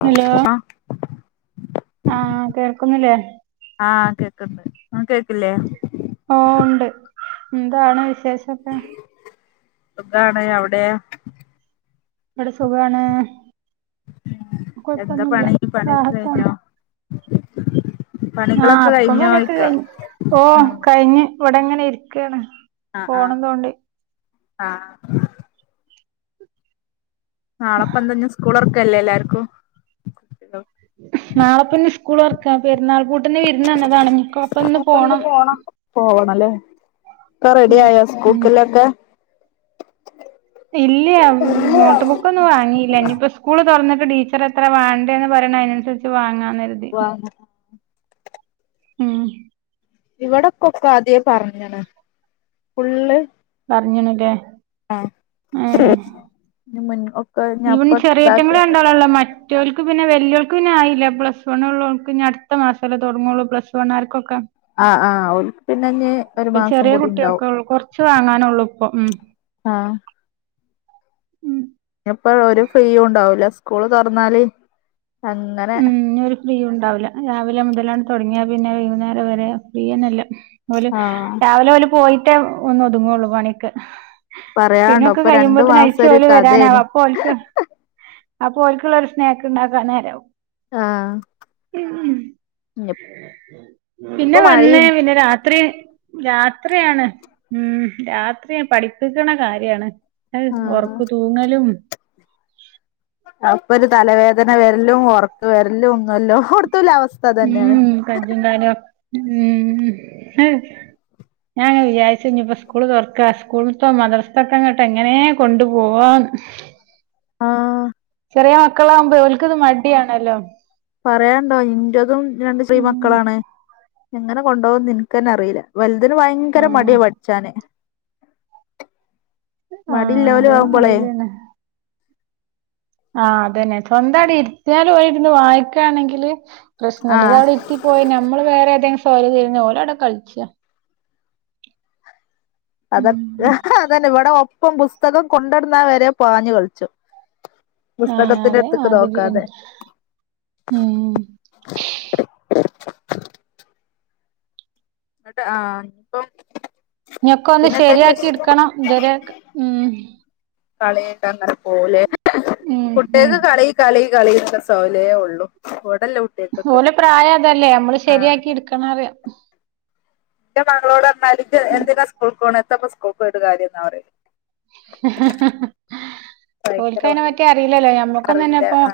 ആ ആ കേൾക്കുന്നില്ലേ. ആ കേക്ക്ണ്ട് ഇങ്ങക്ക് കേക്കില്ലേ ഓ ഇണ്ട് ന്താണ് വിശേഷൊക്കെ. സുഖാണ് അവടയ ഇവടെ സുഖാണ് എന്താ പണി കോഴപ്പൊന്നുല്ല പണിയൊക്കെ റാഹത്താണ് കഴിഞ്ഞോ ആ പണികളൊക്കെ ഇപ്പം പണിയൊക്ക കഴിഞ്ഞോയ്ക്ക കഴിഞ് ഓ ആഹ് കഴിഞ് ഇവടെ ഇങ്ങനെ ഇര്ക്കാണ് അ ആ ആ നാളപ്പ എന്താ ഇഞ് സ്കൂള് തൊർക്കല്ലേ എല്ലാർക്കും നാളപ്പ ഇഞ് സ്കൂള് തൊർക്ക പെര്ന്നാൾ പൂട്ട്ന് വിര്ന്ന് വന്നതാണ് ഞ്ഞിക്കൊപ്പ ഇന്ന് പോണം പോവണലെ ഒക്ക റെഡി ഉം ആയോ ഉം സ്കൂൾക്കില്ലോക്കെ ഇല്ല്യ നോട്ട് ബുക്കൊന്നും വാങ്ങീല്ല ഇഞ്ഞിപ്പോ സ്കൂള് തൊർന്ന്ട്ട് ടീച്ചറെ എത്ര വേണ്ടേ എന്ന് പറയ അതിനനുസരിച്ച് വാങ്ങാ ഹാ മ്മ് ഇവിടക്കൊക്കെ ആധ്യേ പറഞുകുണ് ഫുള്ള് പറഞുകുണ്ല്ലേ ആ ഇവൻ ചെറിയേറ്റങ്ങൾ രണ്ടാളെല്ലോ മ മചോർക്ക് പിന്നെ വെലിയോൾക്ക് പിന്നെയില്ല പ്ലസ് വൺ ഉള്ളവൾക്ക് പിന്നെ അടുത്ത മാസമല്ലേ തുടങ്ങൂള്ളൂ പ്ലസ് വൺ ആർക്ക് ഒക്കെ ആഹ് ആഹ് ഓൽക്ക് പിന്നെ ഇഞ്ഞ് ഒരു മാസം ചെറിയ കൂടി ഇണ്ടാവും കുട്ടിയാൾക്ക് ഉള്ളൂ കുറച്ച് വാങ്ങാനെള്ളു ഇപ്പൊ ഉം ആ ഉം [inaudible] ഇപ്പോ ഒരു ഫ്രീയും ഉണ്ടാവൂല്ല സ്കൂള് തുറന്നാല് അങ്ങനെ ഉം ഇനി ഒരു ഫ്രീ ഉണ്ടാവില്ല രാവിലെ മുതല് തുടങ്ങിയ പിന്നെ വൈകുന്നേരം വരെ ഫ്രീയന്നല്ല ഓൽ ആഹ് രാവിലെ ഓൽ പോയിട്ടേ ഒന്ന് ഒതുങ്ങുള്ളൂ പണിയൊക്കെ പറയാണ്ടോ പിന്നൊക്കെ ഇപ്പൊ രണ്ടു കഴിയുമ്പോത്തിന് മാസം അയിച്ചു ഒരു ഓൽ കഥയാണ് വരാനാവും അപ്പോൽക്ക് അപ്പൊ ഓൽക്കുള്ള ഒരു സ്നേക്ക് ഉണ്ടാക്കാൻ നേരാവും ആഹ് ഉം ഇപ്പൊ പിന്നെ വന്ന് മഴയും പിന്നെ രാത്രി രാത്രിയാണ് ഉം രാത്രി പഠിപ്പിക്ക്ണ കാര്യാണ് ഏഹ് ആഹ് ഉറക്കം തൂങ്ങലും അപ്പൊരു തലവേദന വരലും ഉറക്കം വരലും യെല്ലോടുത്തുള്ള അവസ്ഥ തന്നെയാണ് ഉം കജുൻ കാലോ ഉം അഹ് ഞാൻങ്ങനെ വിചാരിച്ച് ഞ്ഞിപ്പോ സ്കൂള് തുറക്കുക സ്കൂള്ത്തും മദ്രസതും എങ്ങനെ കൊണ്ടു പോവാൻ ആഹ് ചെറിയ മക്കളാാവകുമ്പോ ഓൽക്ക്ത് മടിയാണല്ലോ പറയാണ്ടോ ഇൻ്റതും രണ്ട് ചെറിയ ഉം മക്കളാണ് എങ്ങനെ കൊണ്ടുപോകുന്ന് എനിക്ക് തന്നെ അറിയില്ല വലുതിന് ഭയങ്കര ആഹ് മടിയാണ് പടിച്ചാന് മടി ആഹ് ഉള്ളോല് അതെ അത് ആവുമ്പോളേ തന്നെ ആഹ് അതന്നെ സ്വന്തം അവിടെ ഇര്ത്തിയാൽ പോയിരുന്ന് വായിക്കുകയാണെങ്കില് പ്രശ്നംമല്ല ഇത് ആഹ് അവിടെ ഇര്ത്തി പോയി നമ്മള് വേറെ ഏതെങ്കിലും സ്വഅല് തിരഞ്ഞ ഓൽ അവിടെ കളിച്ചാ അത് ഉം അതന്നെ ഇവിടെ ഒപ്പം പുസ്തകം കൊണ്ടടന്നാ വരെ പാഞ്ഞു കളിച്ചു ആഹ് പുസ്തകത്തിൻ്റെ അതേ എടുത്ത്ക്ക് നോക്കാതെ മാതിരിയന്നെ. ഉം എന്നിട്ട് ആഹ് ഇപ്പം ഇഞ്ഞൊക്കെ ഒന്ന് പിന്നെ എന്തൊക്കെ ശരിയാക്കി ഇട്ക്കണം ഇതുവരെ ഉം കളി കണ്ട് അങ്ങനെ പോകുല്ലേ ഉം ഉം കുട്ടികൾക്ക് കളി കളി കളിന്ന് ഉള്ള സോയലേ ഉള്ളൂ ഓലെ പ്രായം അതല്ലേ നമ്മള് ശരിയാക്കി എടുക്കണം അറിയാം എൻ്റെ മകളോട് പറഞ്ഞാല് എന്തിനാ സ്കൂൾക്കണ് എത്തപ്പോ സ്കൂൾ ക്ക് ഒരു കാര്യം എന്നാ പറയ ഭയങ്കര ഓൽക്ക് അയ്നെ മടിയാ പറ്റി അറിയില്ലല്ലോ ഞമ്മക്കൊന്ന് തന്നെ അറിയില്ല ഇപ്പൊ ആ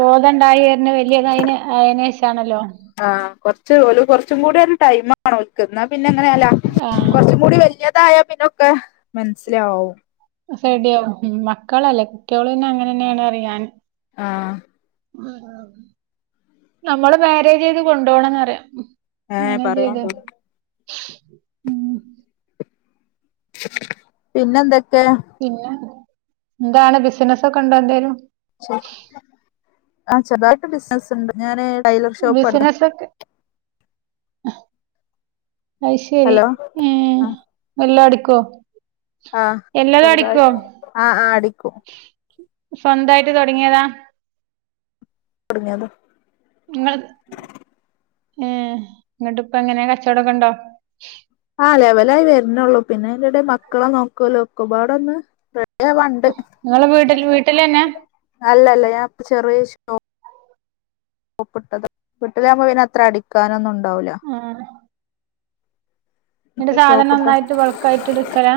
ബോധംണ്ടായി വര വലിയത് അയ്ന് അയ്നേഷം ആണല്ലോ ആഹ് കൊറച്ച് കുറച്ചും കൂടി ഒരു ടൈം ഓൽക്ക് പിന്നെ അങ്ങനെയല്ല ആഹ് കുറച്ചും കൂടി വലിയതായ പിന്നൊക്കെ മനസ്സിലാവും റെഡിയാവും മക്കളല്ലേ കുട്ട്യാൾ തന്നെ അങ്ങനെ തന്നെയാണ് അറിയും ഞാൻ ആഹ് നമ്മള് മാനേജ് ചെയ്ത് കൊണ്ടു പോണംന്ന്റിയം ഏ മാനേജ് ചെയ്തെ പറയാണ്ടോ പിന്നെന്തൊക്കെ പിന്നെ എന്താണ് ബിസിനസ് ഒക്കെ ഉണ്ടോ എന്തേലും ശരി ആഹ് ചെറുതായിട്ട് ബിസിനസ്ണ്ട് ഞാന് ടൈല് ബിസിനെസ് ഒക്കെ അയിശരി ഹലോ ഉം എല്ലാം അടിക്കോ ആഹ് എല്ലതും അടിക്കോ ചെറുതായിട്ട് ആഹ് ആഹ് അടിക്കും സ്വന്തായിട്ട് തുടങ്ങിയതാ തൊടങ്ങിയതാ നിങ്ങള് ഏഹ് ങ്ങട്ട് ഇപ്പം എങ്ങനെയ കച്ചോടൊക്കെ ഉണ്ടോ ആഹ് ലെവലായി വരുന്നേള്ളൂ പിന്നെ അയ്ന്റെടെ മക്കളെ നോക്കലും ഒക്കെപാടൊന്ന് വണ്ട് നിങ്ങള് വീട്ടിൽ വീട്ടിലെന്നെ അല്ലല്ല ഞാൻപ്പം ചെറിയ ഷോ ഒപ്പ്ട്ടത് വീട്ടില് ആകുമ്പോ പിന്നെ അത്ര അടിക്കാനൊന്നുംണ്ടാവില്ല ആഹ് നിന്റെ സാധനം ഷോപ്പിട്ട് നന്നായിട്ട് ബൾക്കായിട്ട് എടുക്കലാ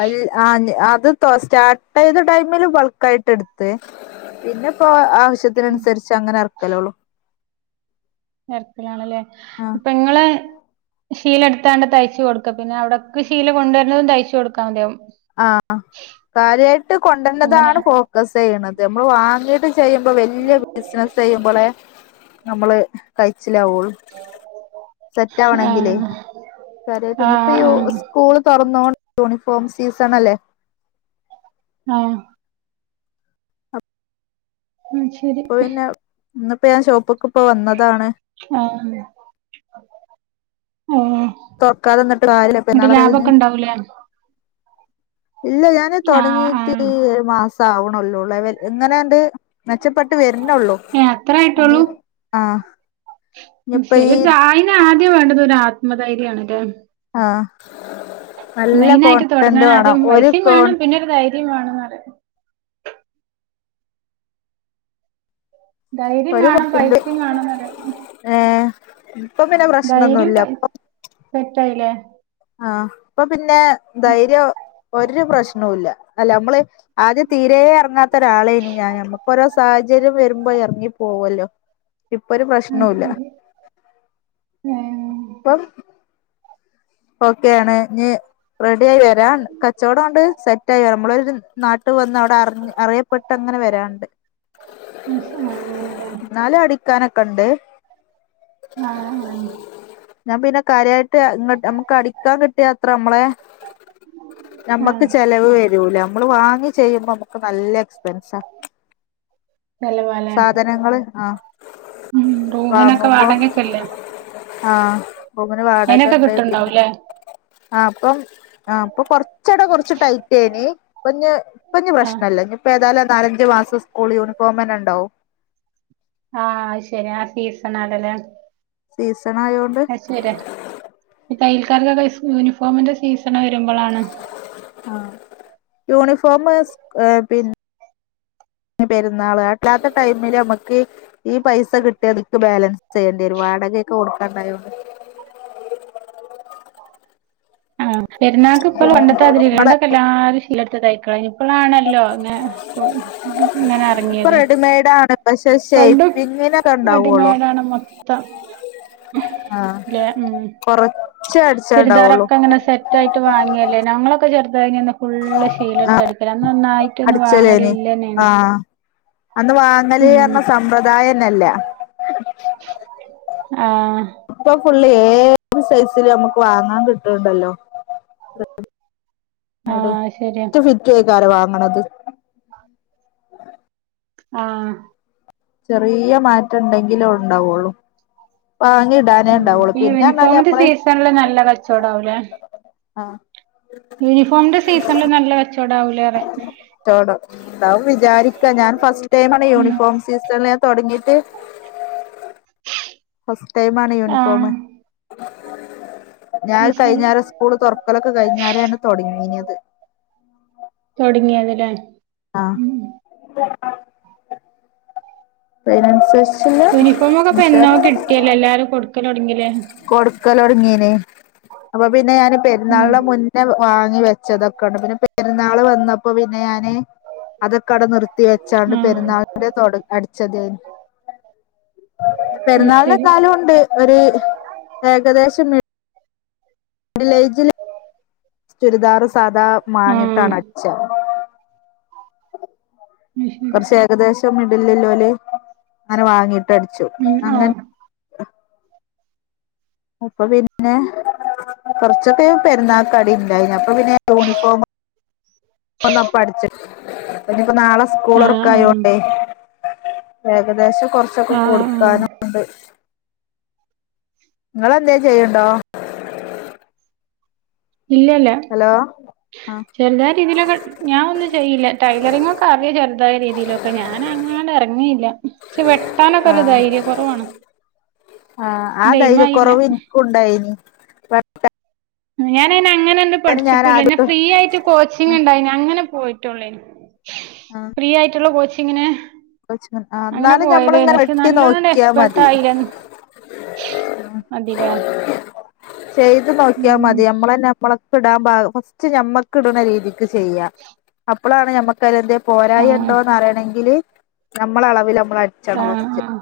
അ ആഹ് അത് സ്റ്റാർട്ട് ചെയ്ത ടൈമില് ബൾക്കായിട്ട് എടുത്ത് പിന്നെപ്പോ ആവശ്യത്തിനനുസരിച്ച് അങ്ങനെ ഇറക്കലോളു എറക്കലാണല്ലേ ഇപ്പൊ നിങ്ങളെ ശീല എടുത്താണ്ട് തയ്ച്ചു കൊടുക്കുക പിന്നെ അവിടക്ക് ശീല കൊണ്ടുവരുന്നതും തയ്ച്ചു കൊടുക്കാൻ മതിയാകും ആഹ് കാര്യായിട്ട് കൊണ്ടര്ണതാണ് അങ്ങനെയാ ഫോ ക്ക സെയ്യണത് നമ്മള് വാങ്ങീയത് ചെയ്യുമ്പോ വല്യ ബിസിനസ് ചെയ്യുമ്പോളെ നമ്മള് കയ്ച്ചിലാകുവുള്ളൂ സെറ്റ് ആവണെങ്കിലേ ആഹ് കാര്യായിട്ട് ഇഞ്ഞിപ്പ യു ആഹ് സ്കൂള് തൊറന്നോ യൂണിഫോം സീസൺ അല്ലേ ആഹ് ഉം ഇപ്പൊ പിന്നെ ഇന്നിപ്പോ ഞാൻ ഷോപ്പ്ക്ക്പ്പോ വന്നതാണ് ആഹ് ഓഹ് തുറക്കാതെ നിന്നിട്ട് കാര്യല്ല ന്നിട്ട് പെരുന്നാള് കഴിഞ്ഞ് ലാഭൊക്കെ ഇണ്ടാവൂലേ ഇല്ല ഞാന് ആഹ് തൊടങ്ങീട്ട് ആഹ് ഏഴ് മാസം ആവണൊള്ളൂളെ വെൽ എങ്ങനെണ്ട് മെച്ചപ്പെട്ട് വര്ണെ ഉള്ളൂ ഏഹ് അത്രേ ആയിട്ടുള്ളൂ ആഹ് ഉം ഇനിയിപ്പ ഈ ശരി ആയിന് ആദ്യം വേണ്ടത് ഒരു ആത്മധൈര്യാണല്ലേ ആഹ് നല്ല മെയിനായിട്ട് കോൺഫിഡന്റ് തുടങ്ങാൻ വേണം ആദ്യം ഒരു പൈസേം കോൺ വേണം പിന്നെരു ധൈര്യോം വേണംന്ന് പറയ ധൈര്യം ഒരു വേണും കോൺഫിഡന്റ് പൈസേം വേണും അന്നേരം ഏഹ് ഇപ്പം പിന്നെ കൊ ധൈര്യോം പൈ സെറ്റായില്ലേ ആഹ് അപ്പൊ പിന്നെ ധൈര്യോം ഒരു പ്രശ്നോവില്ല അല്ല നമ്മള് ആദ്യം തീരെ എറങ്ങാത്ത ഒരാളെന് ഞാന് നമ്മക്കൊരോ സാഹചര്യം വരുമ്പോ എറങ്ങി പോക്വല്ലോ ഇപ്പൊരു അത് പ്രശ്നോ ഇല്ല ശരി ഏഹ് ഇപ്പം ഓക്കെയാണ് ഇഞ്ഞി റെഡിയായി വെരാൻണ്ട് കച്ചോടോണ്ട് സെറ്റ് ആയി നമ്മളൊരു നാട്ട് ട്ട് വന്ന് അവിടെ അറിഞ്ഞ് അവിടെ അറിയപ്പെട്ട് അങ്ങനെ വരാണ്ട് [unintelligible] അങ്ങനെല്ലേ എന്നാലും അടിക്കാനൊക്കെണ്ട് ആഹ് ആഹ് ഞാൻ പിന്നെ കാര്യായിട്ട് ഇങ്ങട്ട് അമ്മക് ക്കടിക്കാൻ കിട്ടിയത്രേ നമ്മളെ നമ്മക്ക് ആഹ് ചെലവ് വെരൂല നമ്മള് വാങ്ങി ചെയ്യുമ്പോ നമ്മക്ക് നല്ല എക്സ്പെൻസാ നല്ല [unintelligible] സാധനങ്ങള് ആഹ് റൂമിനൊക്കെ വാങ്ങുമ്പോ വാടകക്കെല്ലേ ആഹ് റൂമിന് വാടക അയിനൊക്കെ ഇണ്ട് ഇതിന് കിട്ടുണ്ടാവൂല്ലേ ആഹ് ഇപ്പം ആഹ് ഇപ്പം കൊറച്ചെടെ കൊറച്ച് ടൈറ്റേനി ഇപ്പഞ്ഞി ഇപ്പഞ്ഞി ആഹ് പ്രശ്നല്ല ഇനിപ്പ് ഇപ്പേതായാലും നാലഞ്ച് മാസം സ്കൂൾ യൂണിഫോം തന്നെ ഇണ്ടാവും ആഹ് അത് ശരിയാ ആഹ് സീസൺ ആണല്ലേ സീസൺ ആയോണ്ട് അത് ശരിയാ ഈ തയ്യൽക്കാർക്കൊക്കെ സ് യൂണിഫോമിന്റെ സീസണ് വരുമ്പളാണ് ആഹ് യൂണിഫോമ് സ് ക് പിൻ പെരുന്നാള് അല്ലാത്ത ടൈമില് നമ്മക്ക് ഈ പൈസ കിട്ടി അത്ക്ക് ബാലൻസ് ചെയ്യേണ്ടി വരും വാടകെക്കെ കൊടുക്കാണ്ടായോണ്ട് പെരുന്നാക്ക് ഇപ്പള് പണ്ടത്താതിരിയല്ല ഇങ്ങളെ പണ്ടൊക്കെ എല്ലാരും ശീല എട്ത്ത് തയ് കഴിഞ്ഞപ്പളാണല്ലോ ഇങ്ങനെ കൊ ഇങ്ങനെ ഇപ്പൊ എറങ്ങിയത് റെഡിമെയ്ഡ് ആണ് പക്ഷെ പണ്ടും ഷേപ്പിങ്ങിനൊക്കെ ഉണ്ടാവുള്ളു റെഡിമെയ്ഡാണ് മൊത്തം ആഹ് ല്ലെ ഉം കൊറച്ചേ അടിച്ചാണ്ടാവുള്ളു ചുരിദാറൊക്കെ ഇങ്ങനെ സെറ്റ് റ്റായിട്ട് വാങ്ങല്ലേ ഞങ്ങളൊക്കെ ചെറുതായ് [unintelligible] ഫുള്ള് ശീലെടുത്ത് ആഹ് അടിക്കലാ അന്ന് ഒന്നായിട്ടൊന്നും അടിച്ചലേന് വാങ്ങലില്ലന്നെണ് ആഹ് അന്ന് വാങ്ങല് പറഞ്ഞ സമ്പ്രദായന്നെല്ലാ ആഹ് ഇപ്പ ഫുള്ള് ഏത് സൈസിലും നമ്മക്ക് വാങ്ങാൻ കിട്ട്ണ്ടല്ലോ. [unintelligible] ആഹ് ശരിയാ റ്റ് ഫിറ്റ് ആയിക്കാരം വാങ്ങണത് ആഹ് ചെറിയ മാറ്റ ഇണ്ടെങ്കിലെ ഉണ്ടാവുള്ളൂ വാങ്ങിയെട് ഉം ഈ യൂണിഫോമിന്റെ സീസണില് നല്ല കച്ചോടാവൂല്ലെ. ആഹ് യൂണിഫോമിന്റെ സീസണില് നല്ല കച്ചോടം ആവൂലേ പറയാ. കച്ചോടം ഇണ്ടാവും വിചാരിക്കാ ഞാൻ ഫസ്റ്റ് ടൈമാണ് ഉം യൂണിഫോം സീസണില് ഞാൻ തൊടങ്ങിട്ട് ഫസ്റ്റ് ടൈമാണ് യൂണിഫോമ് ആഹ് ഞാൻ അത് കഴിഞ്ഞാരെ സ് സ്കൂള് തൊറക്കലൊക്കെ കഴിഞ്ഞേരെയാണ് തൊടങ്ങീനിയത്. തൊടങ്ങിയത് ലേ. ആഹ് അപ്പ അയിനനുസരിച്ച്ള്ള യൂണിഫോമൊക്കെ ഇപ്പ എന്നോ വിശ്വാസണ്ട് എല്ലാരും കൊടുക്കലൊടെങ്ങീലേ കൊടുക്കലൊടുങ്ങീന് അപ്പൊ പിന്നെ ഞാന് ഉം പെരുന്നാളിന് മുന്നേ വാങ്ങി വെച്ച് വെച്ചതക്കെണ്ട് പിന്നെ പെരുന്നാള് വന്നപ്പോ പിന്നെ ഞാന് അതൊക്കെ ആടെ നിർത്തി വെ ച്ചാണ്ട് ആഹ് പെരുന്നാളിന്റെ തൊട് അടിച്ചതെനി അത് പെരുന്നാളിന് ശരി എന്നാലുണ്ട് ഒരു ഏകദേശം വില്ലേജിൽ ചുരിദാർ സാധാ ആഹ് മാങ്ങിയിട്ടാണ്. അത് ശരി [unintelligible] ഏകദേശം മിഡിലില്ലോല് അങ്ങനെ വാങ്ങിട്ട് അടിച്ചു ഉം അങ്ങ. ആഹ് അപ്പൊ പിന്നെ കൊറച്ചൊക്കെ പെരുന്നാൾക്കടിണ്ടായി അപ്പോ പിന്നെ യൂണിഫോമ്. [inaudible] ഒന്നപ്പ അടിച്ചിനിപ്പോ നാളെ സ്കൂള് ആഹ് തൊർക്ക ആഹ് ആയോണ്ടെ ഏകദേശം കൊറച്ചൊക്കെ ആഹ് ആഹ് ആഹ് കൊടുക്കാനും. ണ്ട് നിങ്ങെളെന്ത ചെയ്യണ്ടോ? ഇല്ലല്ല ഹലോ ആ ചെറുതായ രീതിയിലൊക്കെ ഞാൻ ഒന്നും ചെയ്യില്ല ടൈലറിംഗ് ഒക്കെ അറിയോ ചെറുതായ രീതിയില്. അപ്പ ഞാൻ അങ്ങാട് ഇറങ്ങിയില്ല പക്ഷെ വെട്ടാനൊക്കെ ഒരു ധൈര്യം കുറവാണ് ആഹ ആ ധൈര്യകുറവ് ഇക്കും ഉണ്ടായിന്. ഞാനെഅങ്ങനെ ഒന്നും ഞാൻ പഠിച്ചിട്ടൂല്ല ഞൻ ആദ്യട്ട് ഫ്രീ ആയിട്ട് കോച്ചിങ് ഉണ്ടായി അങ്ങനെ പോയിട്ടുള്ളൂയിന്. ആ ഫ്രീ ആയിട്ടുള്ള കോച്ചിങ്ങിന്. ആ അങ്ങനെ എന്നാലും ഞമ്മളിങ്ങനെ വെട്ടി നോക്കിയാ മതി മതിലെ ചെയ്ത് നോക്കിയാൽ മതി നമ്മളെന്നെ നമ്മളക്ക് ഇടാൻ ഫസ്റ്റ് ഞമ്മക്ക് ഇടുന്ന രീതില്. ചെയ്യാം അപ്പോഴാണ് ഞമ്മക്കഅത് പോരായ ആഹ് ഉണ്ടോന്ന് അറിയണങ്കില്. നമ്മള അളവില് നമ്മള ആഹ് ആഹ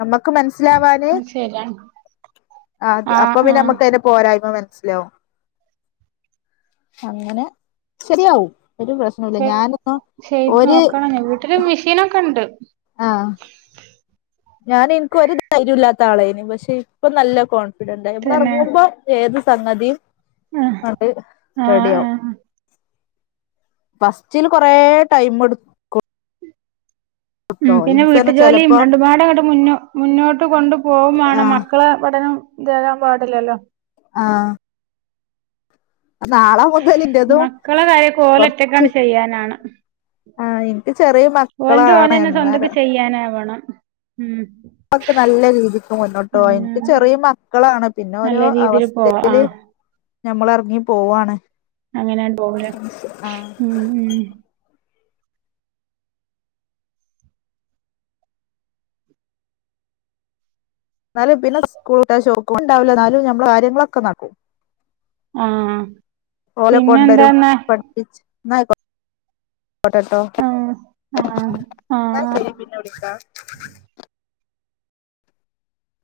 നമ്മുക്ക് മനസിലാവാാന് അത് ശരിയാണ് ആ ആഹ് അപ്പൊ പിന്നെ ആഹ് നമുക്ക്. പോരായ്മ മനസ്സിലാവും. അങ്ങനെ ശരിയാവും ഒരു പ്രശ്നല്ല ഞാനൊന്നപ്പം ഒരു. എനിക്ക്രു മെഷീനൊക്കെണ്ട്. ആഹ ഞാൻ എനിക്ക് ഒരു ധൈര്യല്ലാത്ത ആളായിന് പക്ഷെ ഇപ്പൊ നല്ല കോൺഫിഡന്റ് ആയി നമ്മള് പിന്നെ ഇറങ്ങുമ്പോ. ഏത് സംഗതിയും ആഹ് അത് ആഹ് റെഡിയാവും. ആഹ് ഫസ്റ്റില് കൊറേ ടൈം എടുത്തു.. ഉം പിന്നെ ഇൻക്ക് തന്നെ വീട്ടുജോലിയും ചെലപ്പോ രണ്ടുപാട് അങ്ങോട്ട് മുന്നോ മുന്നോട്ട് കൊണ്ടു പോകുമാണം ആഹ് മക്കളെ പഠനം. രാൻ പാടില്ലല്ലോ ആഹ നാളെ മുതലിന്റതും മക്കളെ കാര്യ കൊറച്ച് ഓലറ്റക്കാണ്ട് ചെയ്യാനാവണം ആഹ് എനിക്ക് ചെറിയ മക്ക ഓലതു പോഓലെന്നെ സ്വന്തക്ക ചെയ്യാനാവണം ഉ നല്ല രീതിക്ക് മുന്നോട്ട് പോവാ എനിക്ക് ചെറിയ മക്കളാണ് പിന്നെ ഓരോ നല്ല രീതില് പോവാ അവസ്ഥയില് ആഹ് ഞമ്മള് ഇറങ്ങി പോവാണ് അങ്ങനെയ പോവണ് ആഹ് ഉ ഉ എന്നാലും പിന്നെ സ്കൂളഷോണ്ടാവില്ല എന്നാലും നമ്മള് കാര്യങ്ങളൊക്കെ നടക്കും ആഹ് ഓലെ കൊണ്ടരും പിന്നെന്താന്നാ പഠിപ്പിച്ചും എന്നാ അ യ് എന്നാ ആഹ് ആഹ് ആഹ് ശരി പിന്നെ വിളിക്കാം